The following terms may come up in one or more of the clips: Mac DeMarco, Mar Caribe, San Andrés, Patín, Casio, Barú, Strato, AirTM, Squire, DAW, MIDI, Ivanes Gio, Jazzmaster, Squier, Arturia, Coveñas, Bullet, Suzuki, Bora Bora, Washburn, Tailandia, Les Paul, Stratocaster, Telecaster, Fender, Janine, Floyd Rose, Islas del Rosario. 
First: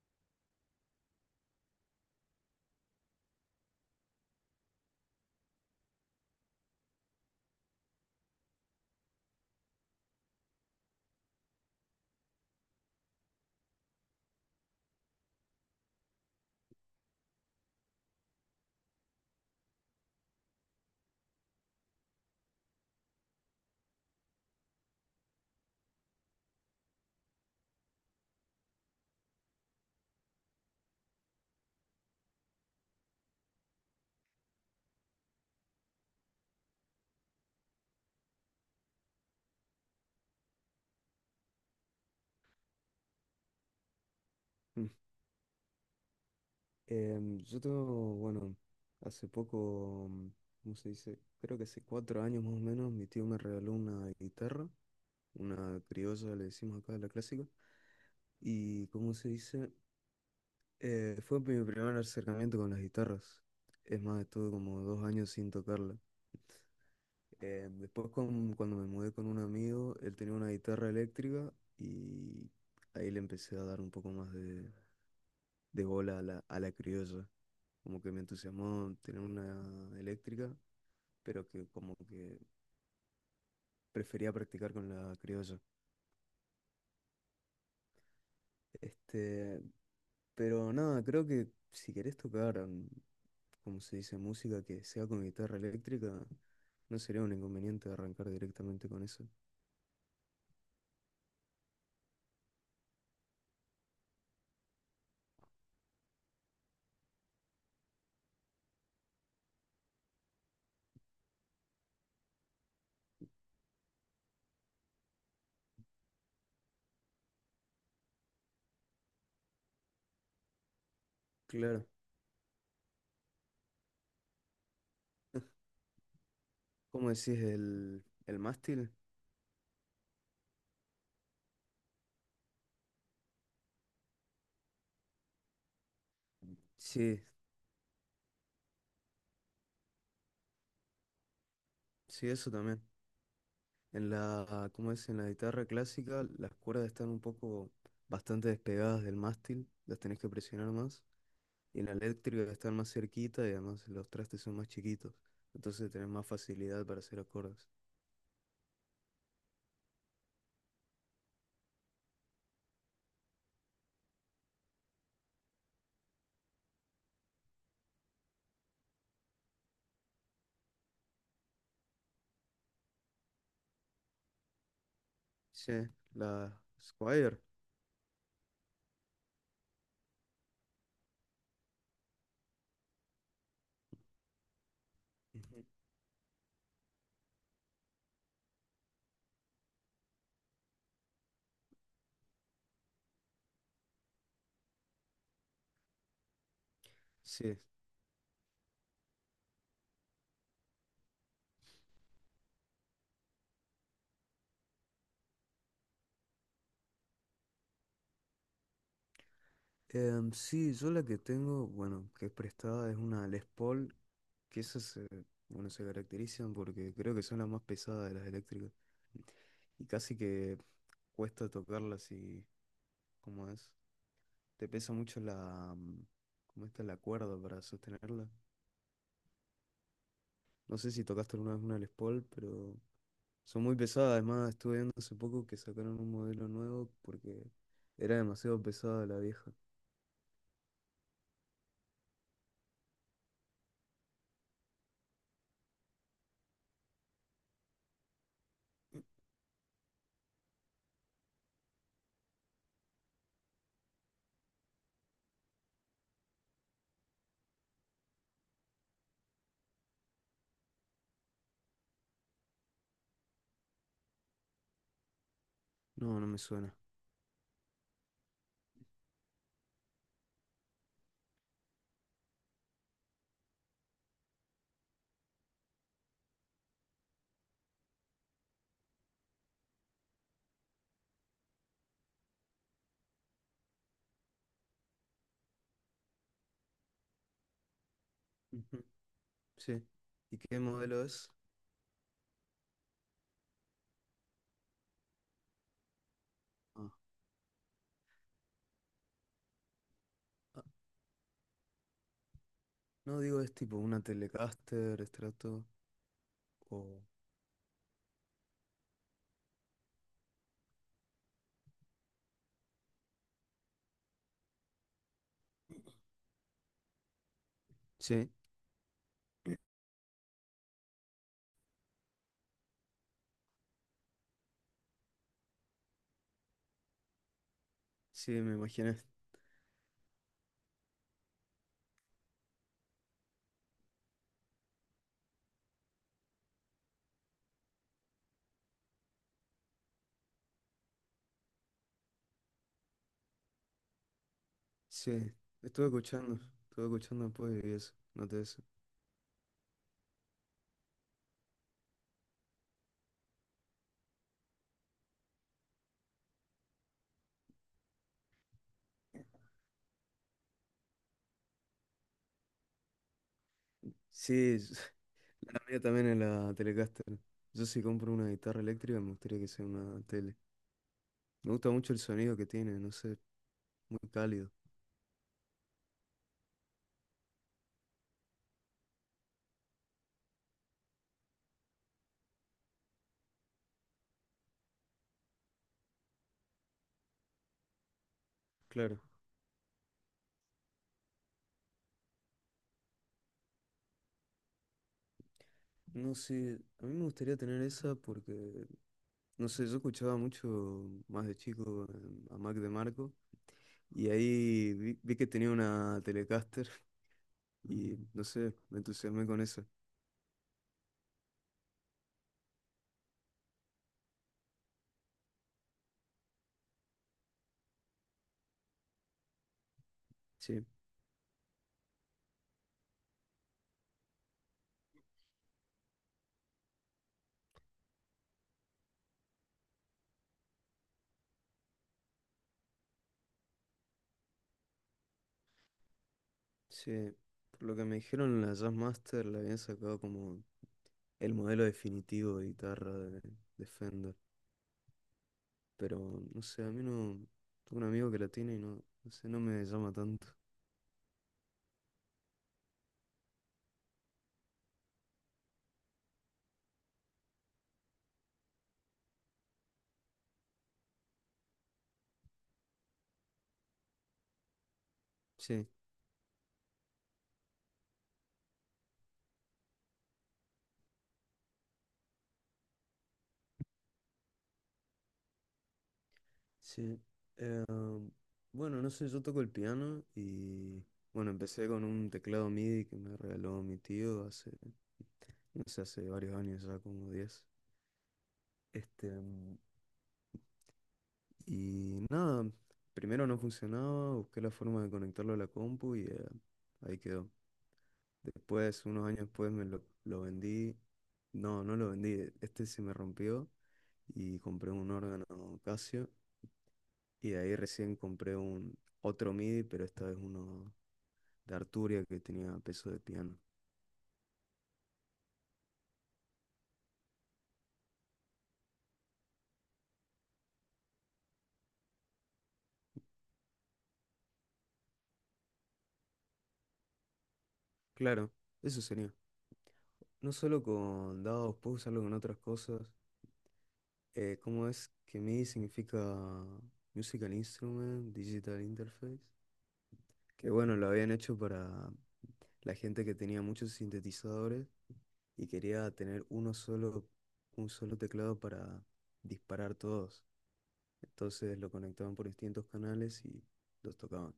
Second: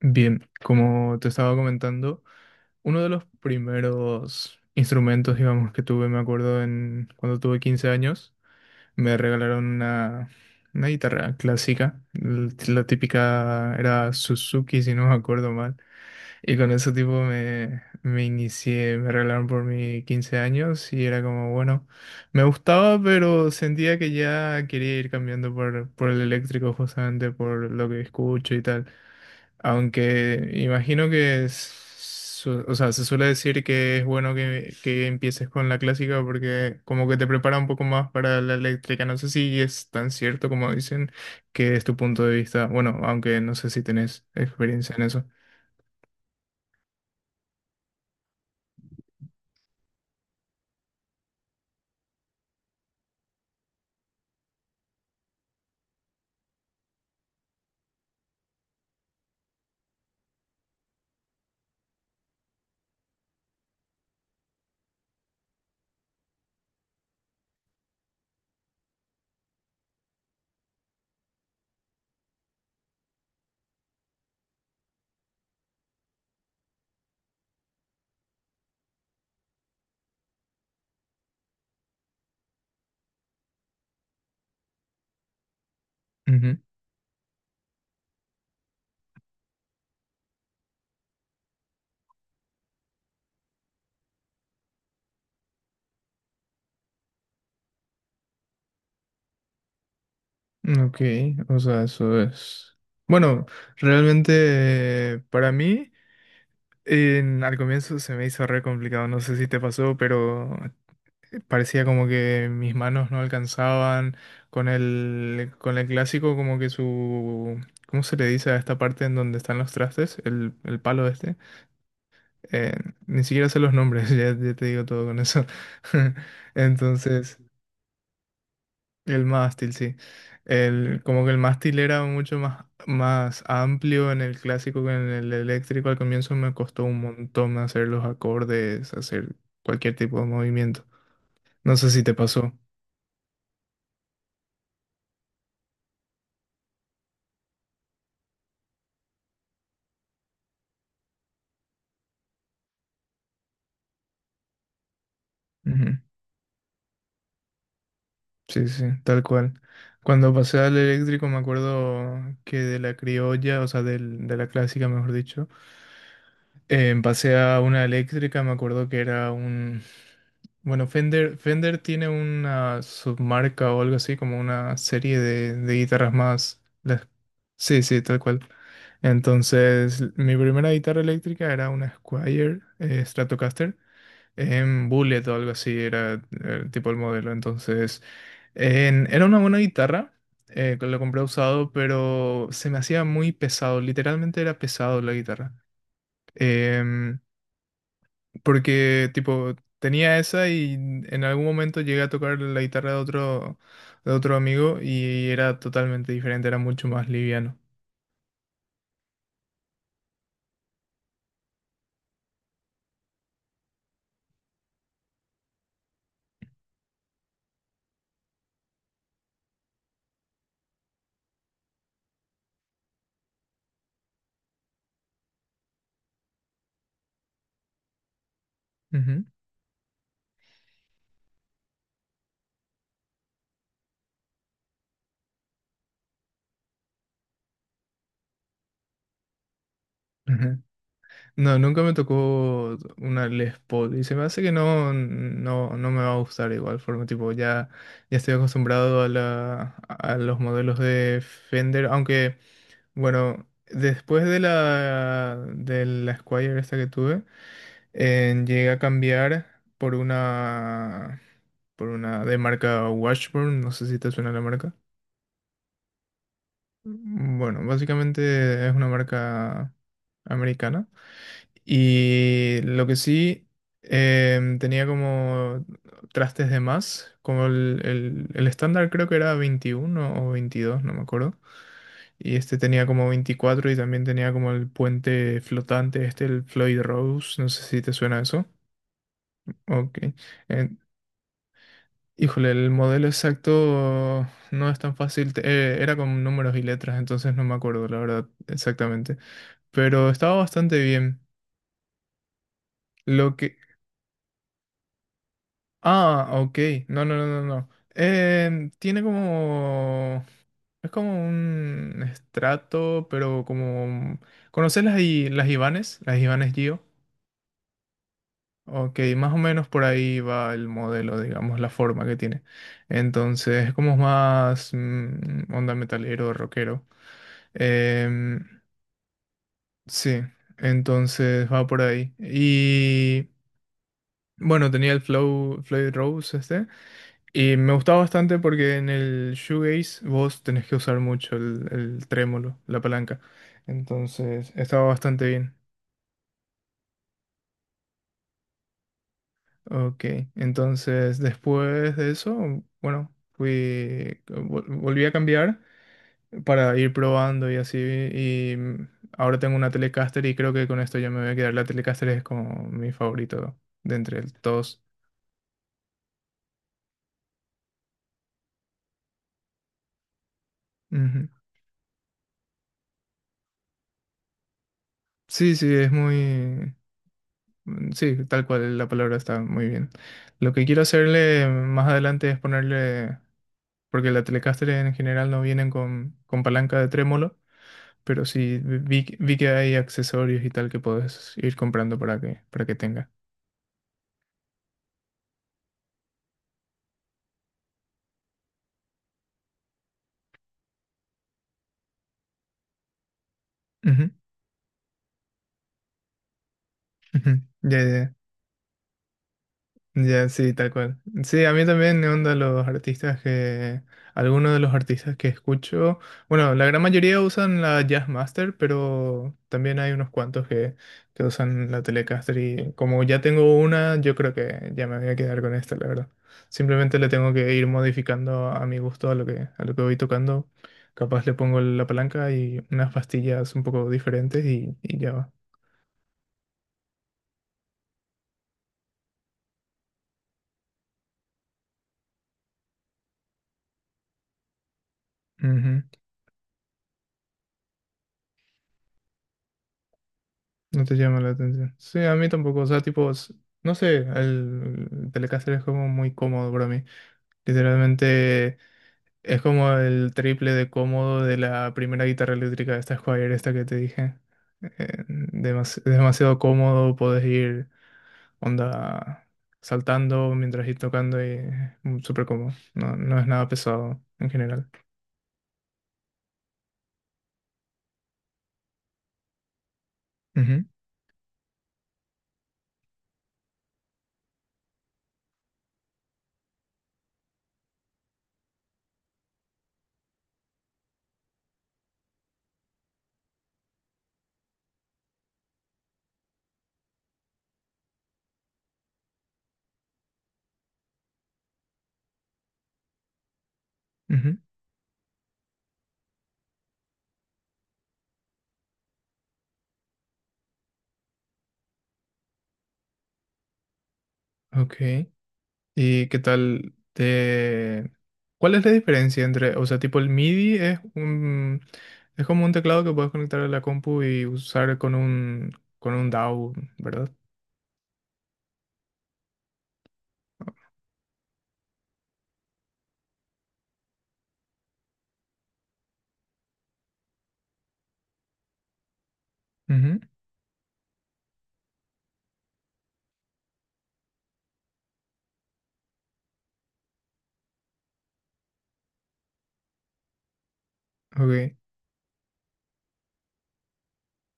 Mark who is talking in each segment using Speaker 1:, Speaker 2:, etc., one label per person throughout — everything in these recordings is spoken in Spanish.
Speaker 1: Bien, como te estaba comentando, uno de los primeros instrumentos, digamos, que tuve, me acuerdo, en cuando tuve 15 años, me regalaron una guitarra clásica, la típica era Suzuki, si no me acuerdo mal, y con ese tipo me inicié, me regalaron por mis 15 años y era como, bueno, me gustaba, pero sentía que ya quería ir cambiando por el eléctrico, justamente por lo que escucho y tal. Aunque imagino que, o sea, se suele decir que es bueno que empieces con la clásica porque como que te prepara un poco más para la eléctrica. No sé si es tan cierto como dicen que es tu punto de vista. Bueno, aunque no sé si tenés
Speaker 2: Mm.
Speaker 1: experiencia en eso.
Speaker 2: Yo tengo, hace poco, ¿cómo se dice? Creo que hace cuatro años más o menos, mi tío me regaló una guitarra, una criolla, le decimos acá, la clásica. Y, ¿cómo se dice? Fue mi primer acercamiento con las guitarras. Es más, estuve como dos años sin tocarla. Después, cuando me mudé con un amigo, él tenía una guitarra eléctrica y ahí le empecé a dar un poco más de bola a la criolla. Como que me entusiasmó tener una eléctrica, pero que como que prefería practicar con la criolla. Este, pero nada, creo que si querés tocar, como se dice, música que sea con guitarra eléctrica, no sería un inconveniente arrancar directamente con eso.
Speaker 1: Ujú. Ok, o sea, eso es. Bueno, realmente para mí al comienzo se me hizo re complicado, no sé si te pasó, pero parecía como que mis manos no alcanzaban con el clásico, como que su... ¿Cómo se le dice a esta parte en donde están los trastes? El palo este.
Speaker 2: Claro.
Speaker 1: Eh, Ni siquiera sé los nombres, ya te digo todo con eso.
Speaker 2: ¿Cómo
Speaker 1: Entonces,
Speaker 2: decís el mástil?
Speaker 1: el mástil, sí. El, como que el mástil era mucho más amplio en el clásico que en el eléctrico. Al comienzo me costó un
Speaker 2: Sí,
Speaker 1: montón hacer los acordes, hacer cualquier tipo de movimiento. No sé si te
Speaker 2: sí, eso
Speaker 1: pasó.
Speaker 2: también. En ¿cómo es? En la guitarra clásica, las cuerdas están un poco bastante despegadas del mástil, las tenés que presionar más. Y la eléctrica está más cerquita y además los trastes son más chiquitos. Entonces
Speaker 1: Ujú.
Speaker 2: tenés más facilidad para hacer acordes.
Speaker 1: Sí, sí, tal cual. Cuando pasé al eléctrico me acuerdo que de la criolla, o sea, de la clásica, mejor dicho, pasé a una eléctrica, me acuerdo que era un... Bueno, Fender tiene una submarca o algo así, como una serie
Speaker 2: Sí,
Speaker 1: de guitarras
Speaker 2: la
Speaker 1: más... las...
Speaker 2: Squire.
Speaker 1: Sí, sí, tal cual. Entonces, mi primera guitarra eléctrica era una Squier Stratocaster en Bullet o algo
Speaker 2: Ujú.
Speaker 1: así era el tipo el modelo. Entonces, era una buena guitarra, que lo compré usado, pero se me hacía muy pesado, literalmente era pesado la guitarra. Em,
Speaker 2: Sí.
Speaker 1: Porque tipo tenía esa y en algún momento llegué a tocar la guitarra de otro amigo y era totalmente diferente, era mucho más liviano.
Speaker 2: Sí, yo la que tengo, bueno, que es prestada es una Les Paul, que esas se, bueno, se caracterizan porque creo que son las más pesadas de las eléctricas. Y casi que cuesta tocarlas y, ¿cómo es? Te pesa mucho la, ¿cómo está la cuerda para sostenerla? No sé si tocaste alguna vez una Les Paul, pero son muy pesadas. Además estuve viendo hace poco que sacaron un modelo nuevo porque era demasiado pesada la vieja.
Speaker 1: Ujú. No, nunca me tocó una Les Paul y se me hace que no me va a gustar de igual forma, tipo, ya estoy acostumbrado a la, a los modelos de Fender, aunque, bueno, después de la Squier esta que tuve, llegué a cambiar por una de marca Washburn, no sé si te suena la marca.
Speaker 2: No, no me suena.
Speaker 1: Bueno, básicamente es una marca americana. Y lo que sí, tenía como trastes de más, como el estándar creo que era 21 o veintidós, no me acuerdo. Y este tenía como 24 y también tenía como el puente flotante, este, el Floyd Rose, no sé si te suena eso.
Speaker 2: Ujú. Sí.
Speaker 1: Ok.
Speaker 2: ¿Y qué
Speaker 1: Eh,
Speaker 2: modelo es?
Speaker 1: Híjole, el modelo exacto no es tan fácil, era con números y
Speaker 2: Ah,
Speaker 1: letras, entonces no me acuerdo la verdad exactamente, pero estaba
Speaker 2: ah,
Speaker 1: bastante bien.
Speaker 2: no
Speaker 1: Lo
Speaker 2: digo, es
Speaker 1: que...
Speaker 2: tipo una Telecaster, Strato
Speaker 1: Ah, ok.
Speaker 2: o...
Speaker 1: No, no, no, no, no. Tiene como... Es como un estrato, pero como... ¿Conoces las, las Ivanes? Las Ivanes Gio.
Speaker 2: Sí,
Speaker 1: Ok, más o menos por ahí va el modelo, digamos, la forma que tiene. Entonces, es como más onda metalero, rockero.
Speaker 2: sí,
Speaker 1: Em,
Speaker 2: me imaginé.
Speaker 1: sí, entonces va por ahí. Y bueno, tenía el Floyd Rose este. Y me gustaba bastante porque en el shoegaze vos tenés que usar mucho el trémolo, la palanca. Entonces, estaba bastante
Speaker 2: Sí,
Speaker 1: bien.
Speaker 2: estuve escuchando, estuve escuchando después y eso, noté eso.
Speaker 1: Ok, entonces después de eso, bueno, volví a cambiar para ir probando y así. Y ahora tengo una Telecaster y creo que con esto ya me voy a quedar. La Telecaster es como mi favorito de entre
Speaker 2: Sí,
Speaker 1: todos.
Speaker 2: la mía también es la Telecaster. Yo si compro una guitarra eléctrica me gustaría que sea una tele.
Speaker 1: Ujú.
Speaker 2: Me gusta mucho el sonido que tiene, no sé, muy cálido.
Speaker 1: Sí, sí, es muy... sí, tal cual, la palabra está muy bien. Lo que quiero hacerle más adelante es ponerle, porque la Telecaster en general no vienen con palanca de trémolo, pero sí
Speaker 2: Claro.
Speaker 1: vi que hay accesorios y tal que puedes ir comprando para que tenga.
Speaker 2: No sé, a mí me gustaría tener esa porque, no sé, yo escuchaba mucho más de chico a Mac DeMarco y
Speaker 1: Ujú,
Speaker 2: ahí vi, vi que tenía una Telecaster
Speaker 1: ujú. Ya, ya,
Speaker 2: y,
Speaker 1: ya.
Speaker 2: no sé, me entusiasmé con eso.
Speaker 1: Ya, sí, tal cual. Sí, a mí también me onda los artistas algunos de los artistas que escucho, bueno, la gran mayoría usan la Jazzmaster, pero también hay unos cuantos
Speaker 2: Sí,
Speaker 1: que usan la Telecaster y como ya tengo una, yo creo que ya me voy a quedar con esta, la verdad. Simplemente le tengo que ir modificando a mi gusto a lo que voy tocando. Capaz le pongo la palanca y unas pastillas un poco diferentes y ya
Speaker 2: sí. Por lo que me dijeron, la Jazzmaster la habían sacado como el modelo definitivo de guitarra de Fender.
Speaker 1: va.
Speaker 2: Pero, no sé, a mí no... Tengo un amigo que la tiene y no, no sé, no me llama tanto.
Speaker 1: No te llama la atención. Sí, a mí tampoco. O sea, tipo, no sé, el Telecaster es como muy cómodo para mí. Literalmente es como el triple de cómodo de la primera guitarra eléctrica, esta Squire, esta que te dije.
Speaker 2: Sí,
Speaker 1: Demasiado cómodo, podés ir onda saltando mientras ir tocando y súper cómodo. No, no es nada pesado en general.
Speaker 2: sí. Ah, bueno, no sé, yo toco el piano
Speaker 1: Ujú,
Speaker 2: y bueno, empecé con un teclado MIDI que me regaló mi tío hace, no sé, hace varios años, ya como diez. Este, mm, y nada, primero no funcionaba, busqué la forma de conectarlo a la compu y ahí quedó. Después, unos años después, lo vendí. No, no lo vendí, este se me rompió y
Speaker 1: ujú.
Speaker 2: compré un órgano Casio. Y de ahí recién compré un otro MIDI, pero esta vez uno de Arturia que tenía peso de piano.
Speaker 1: Ok. ¿Y qué tal te...? ¿Cuál es la diferencia entre, o sea, tipo el MIDI es como un teclado que puedes conectar a la compu y usar con un DAW, ¿verdad?
Speaker 2: Claro, eso sería. No solo con dados, puedo usarlo con otras cosas. ¿Cómo es? Que MIDI significa Musical Instrument, Digital Interface.
Speaker 1: Ujú,
Speaker 2: Que bueno, lo habían hecho para la gente que tenía muchos sintetizadores y quería tener uno solo, un solo teclado para disparar todos.
Speaker 1: ok.
Speaker 2: Entonces lo conectaban por distintos canales y los tocaban.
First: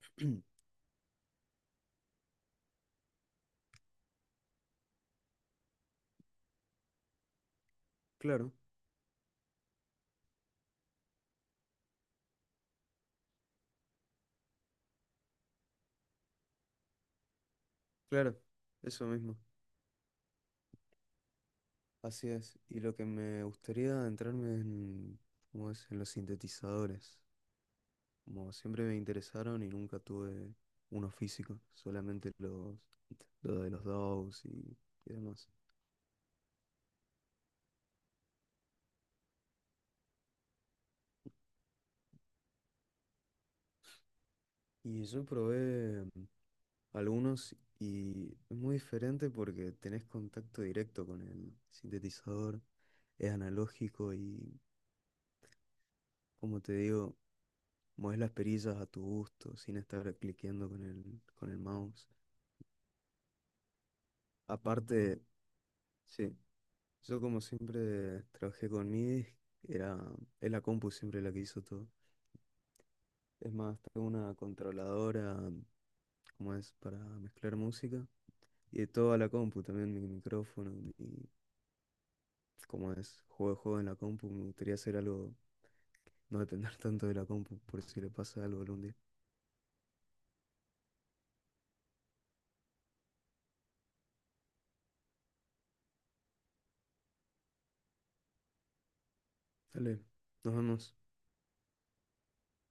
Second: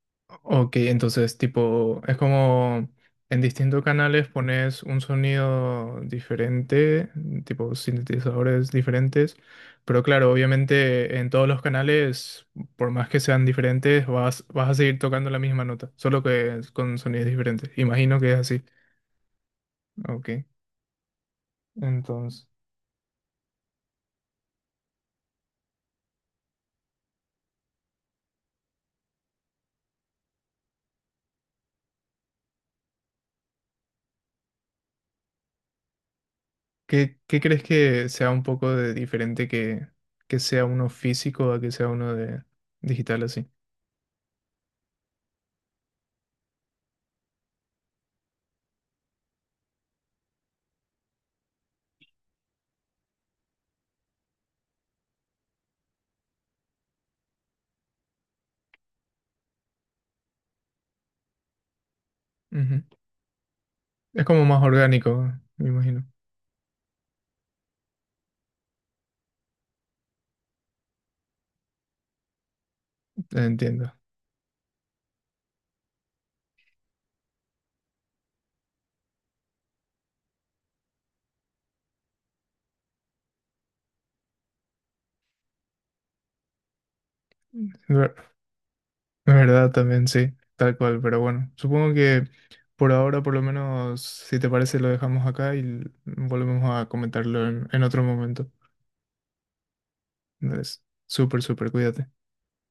Speaker 1: Ok, entonces tipo, es como en distintos canales pones un sonido diferente, tipo
Speaker 2: Claro,
Speaker 1: sintetizadores diferentes, pero claro, obviamente en todos los canales, por más que sean diferentes, vas a seguir tocando la misma nota, solo que es con sonidos diferentes. Imagino que
Speaker 2: claro,
Speaker 1: es así.
Speaker 2: eso mismo.
Speaker 1: Ok,
Speaker 2: Así
Speaker 1: entonces,
Speaker 2: es. Y lo que me gustaría adentrarme es en, ¿cómo es? En los sintetizadores. Como siempre me interesaron y nunca tuve uno físico, solamente los de los DAWs y demás.
Speaker 1: ¿qué crees que sea un poco de diferente que sea uno físico a que sea uno de digital así?
Speaker 2: Y yo probé algunos y es muy diferente porque tenés contacto directo con el sintetizador, es analógico y, como te digo, mueves las perillas a tu gusto sin estar cliqueando con con el mouse.
Speaker 1: Ujú. Es como más
Speaker 2: Aparte,
Speaker 1: orgánico, me imagino.
Speaker 2: sí. Yo como siempre trabajé con MIDI, era, es la compu siempre la que hizo todo. Es más,
Speaker 1: Entiendo.
Speaker 2: tengo una controladora, como es, para mezclar música. Y toda la compu, también mi micrófono, y como es, juego de juego en la compu. Me gustaría hacer algo, no depender tanto de la compu, por si le
Speaker 1: Ver-
Speaker 2: pasa algo algún día.
Speaker 1: Verdad también, sí, tal cual, pero bueno, supongo que por ahora, por lo menos, si te parece, lo dejamos acá y volvemos a comentarlo en otro momento.
Speaker 2: Dale, nos
Speaker 1: Entonces,
Speaker 2: vemos.
Speaker 1: súper, súper, cuídate.